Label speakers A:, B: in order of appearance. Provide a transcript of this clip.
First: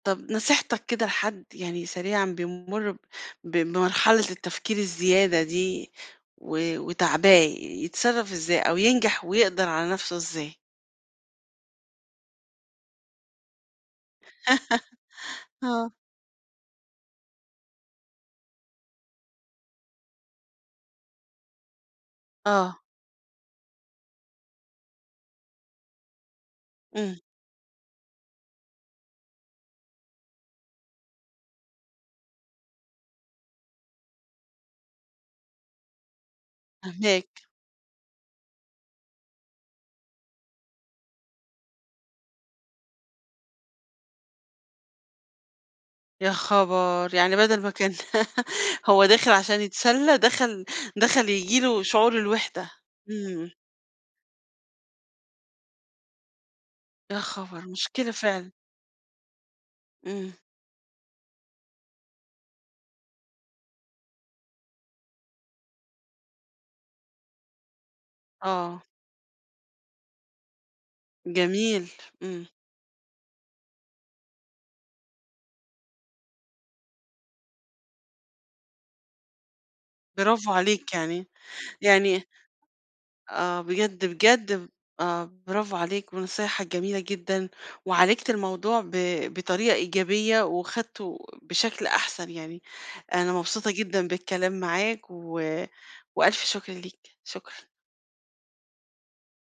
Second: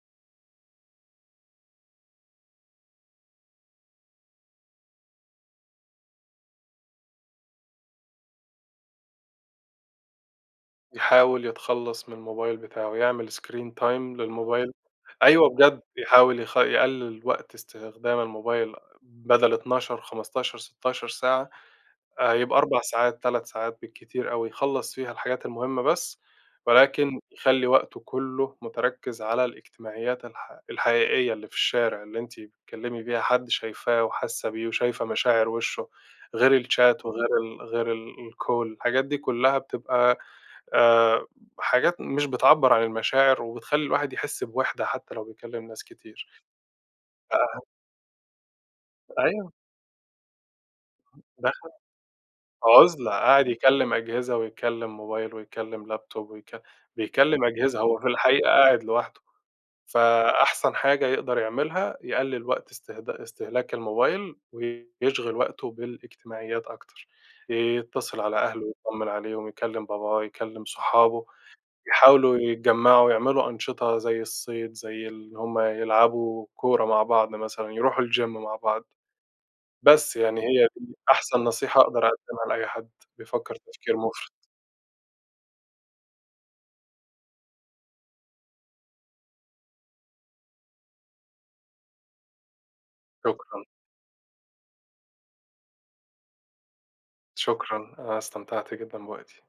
A: طَب نصيحتك كده لحد- يعني سريعًا- بيمُر ب ب بمرحلة التفكير الزيادة دي و وتاعباه، يتصرّف إزاي أو ينجَح ويقدَر على نفْسه إزاي؟
B: يحاول يتخلّص من الموبايل بتاعه، يعمل screen time للموبايل أيوه بجد،
A: آه.
B: يحاول يخ يقلّل وقت استخدام الموبايل بدل 12، 15، 16 ساعة آآ، يبقى 4
A: آه.
B: ساعات، 3 ساعات بالكتير أوي يخلّص فيها الحاجات المهمة بس،
A: امم.
B: ولكن يخلّي وقته كلّه مُتركّز على الإجتماعيات الح الحقيقية اللي في الشارع، اللي أنتِ بتكلّمي بيها حد شايفاه وحاسّة بيه وشايفة مشاعر وشّه، غير الشات وغير
A: فاهماك.
B: ال غير ال الcall، الحاجات دي كلّها بتبقى آآ، حاجات مش بتعبّر عن المشاعر وبتخلّي الواحد يحس بوِحدة حتى لو بيكلّم ناس كتير،
A: يا خبر! يعني
B: ده أهم
A: بدَل ما كان هو داخل
B: أيوه.
A: عشان يتسلّى دخَل دخَل ييجي
B: دخَل
A: له شعور الوحدة.
B: عُزلة، قاعد
A: امم.
B: يكلّم أجهزة ويكلّم موبايل ويكلّم لابتوب ويك
A: يا
B: بيكلّم
A: خبر!
B: أجهزة، هو في
A: مشكلة
B: الحقيقة
A: فعلًا.
B: قاعد لوحده.
A: امم.
B: فأحسن حاجة يقدَر يعملها، يقلّل وقت إستخد إستهلاك الموبايل ويشغِل وقته بالإجتماعيات أكتر، يتّصل على أهله
A: آه.
B: يتطمّن عليهم، يكلّم باباه، يكلّم صحابه،
A: جميل.
B: يحاولوا
A: امم.
B: يتجمّعوا ويعملوا أنشطة زي الصيد، زي اللي هُم يلعبوا كورة مع بعض مثلًا، يرُوحوا الgym مع بعض. بس يعني
A: برافو
B: هي
A: عليك
B: دي
A: يعني،
B: أحسن نصيحة أقدَر
A: يعني
B: أقدِّمها لأي حد بيفكّر
A: آه،
B: تفكير
A: بجد،
B: مُفرِط.
A: بجد ب آه، برافو عليك ونصايحك جميلة جدًا وعالِجت الموضوع ب بطريقة إيجابية وأخدْته بشكل أحسن يعني. أنا
B: شكرًا.
A: مبسوطة جدًا بالكلام معاك و وألف شكر ليك، شكرًا.
B: شكرًا، أنا استمتعت جدًا بوقتي.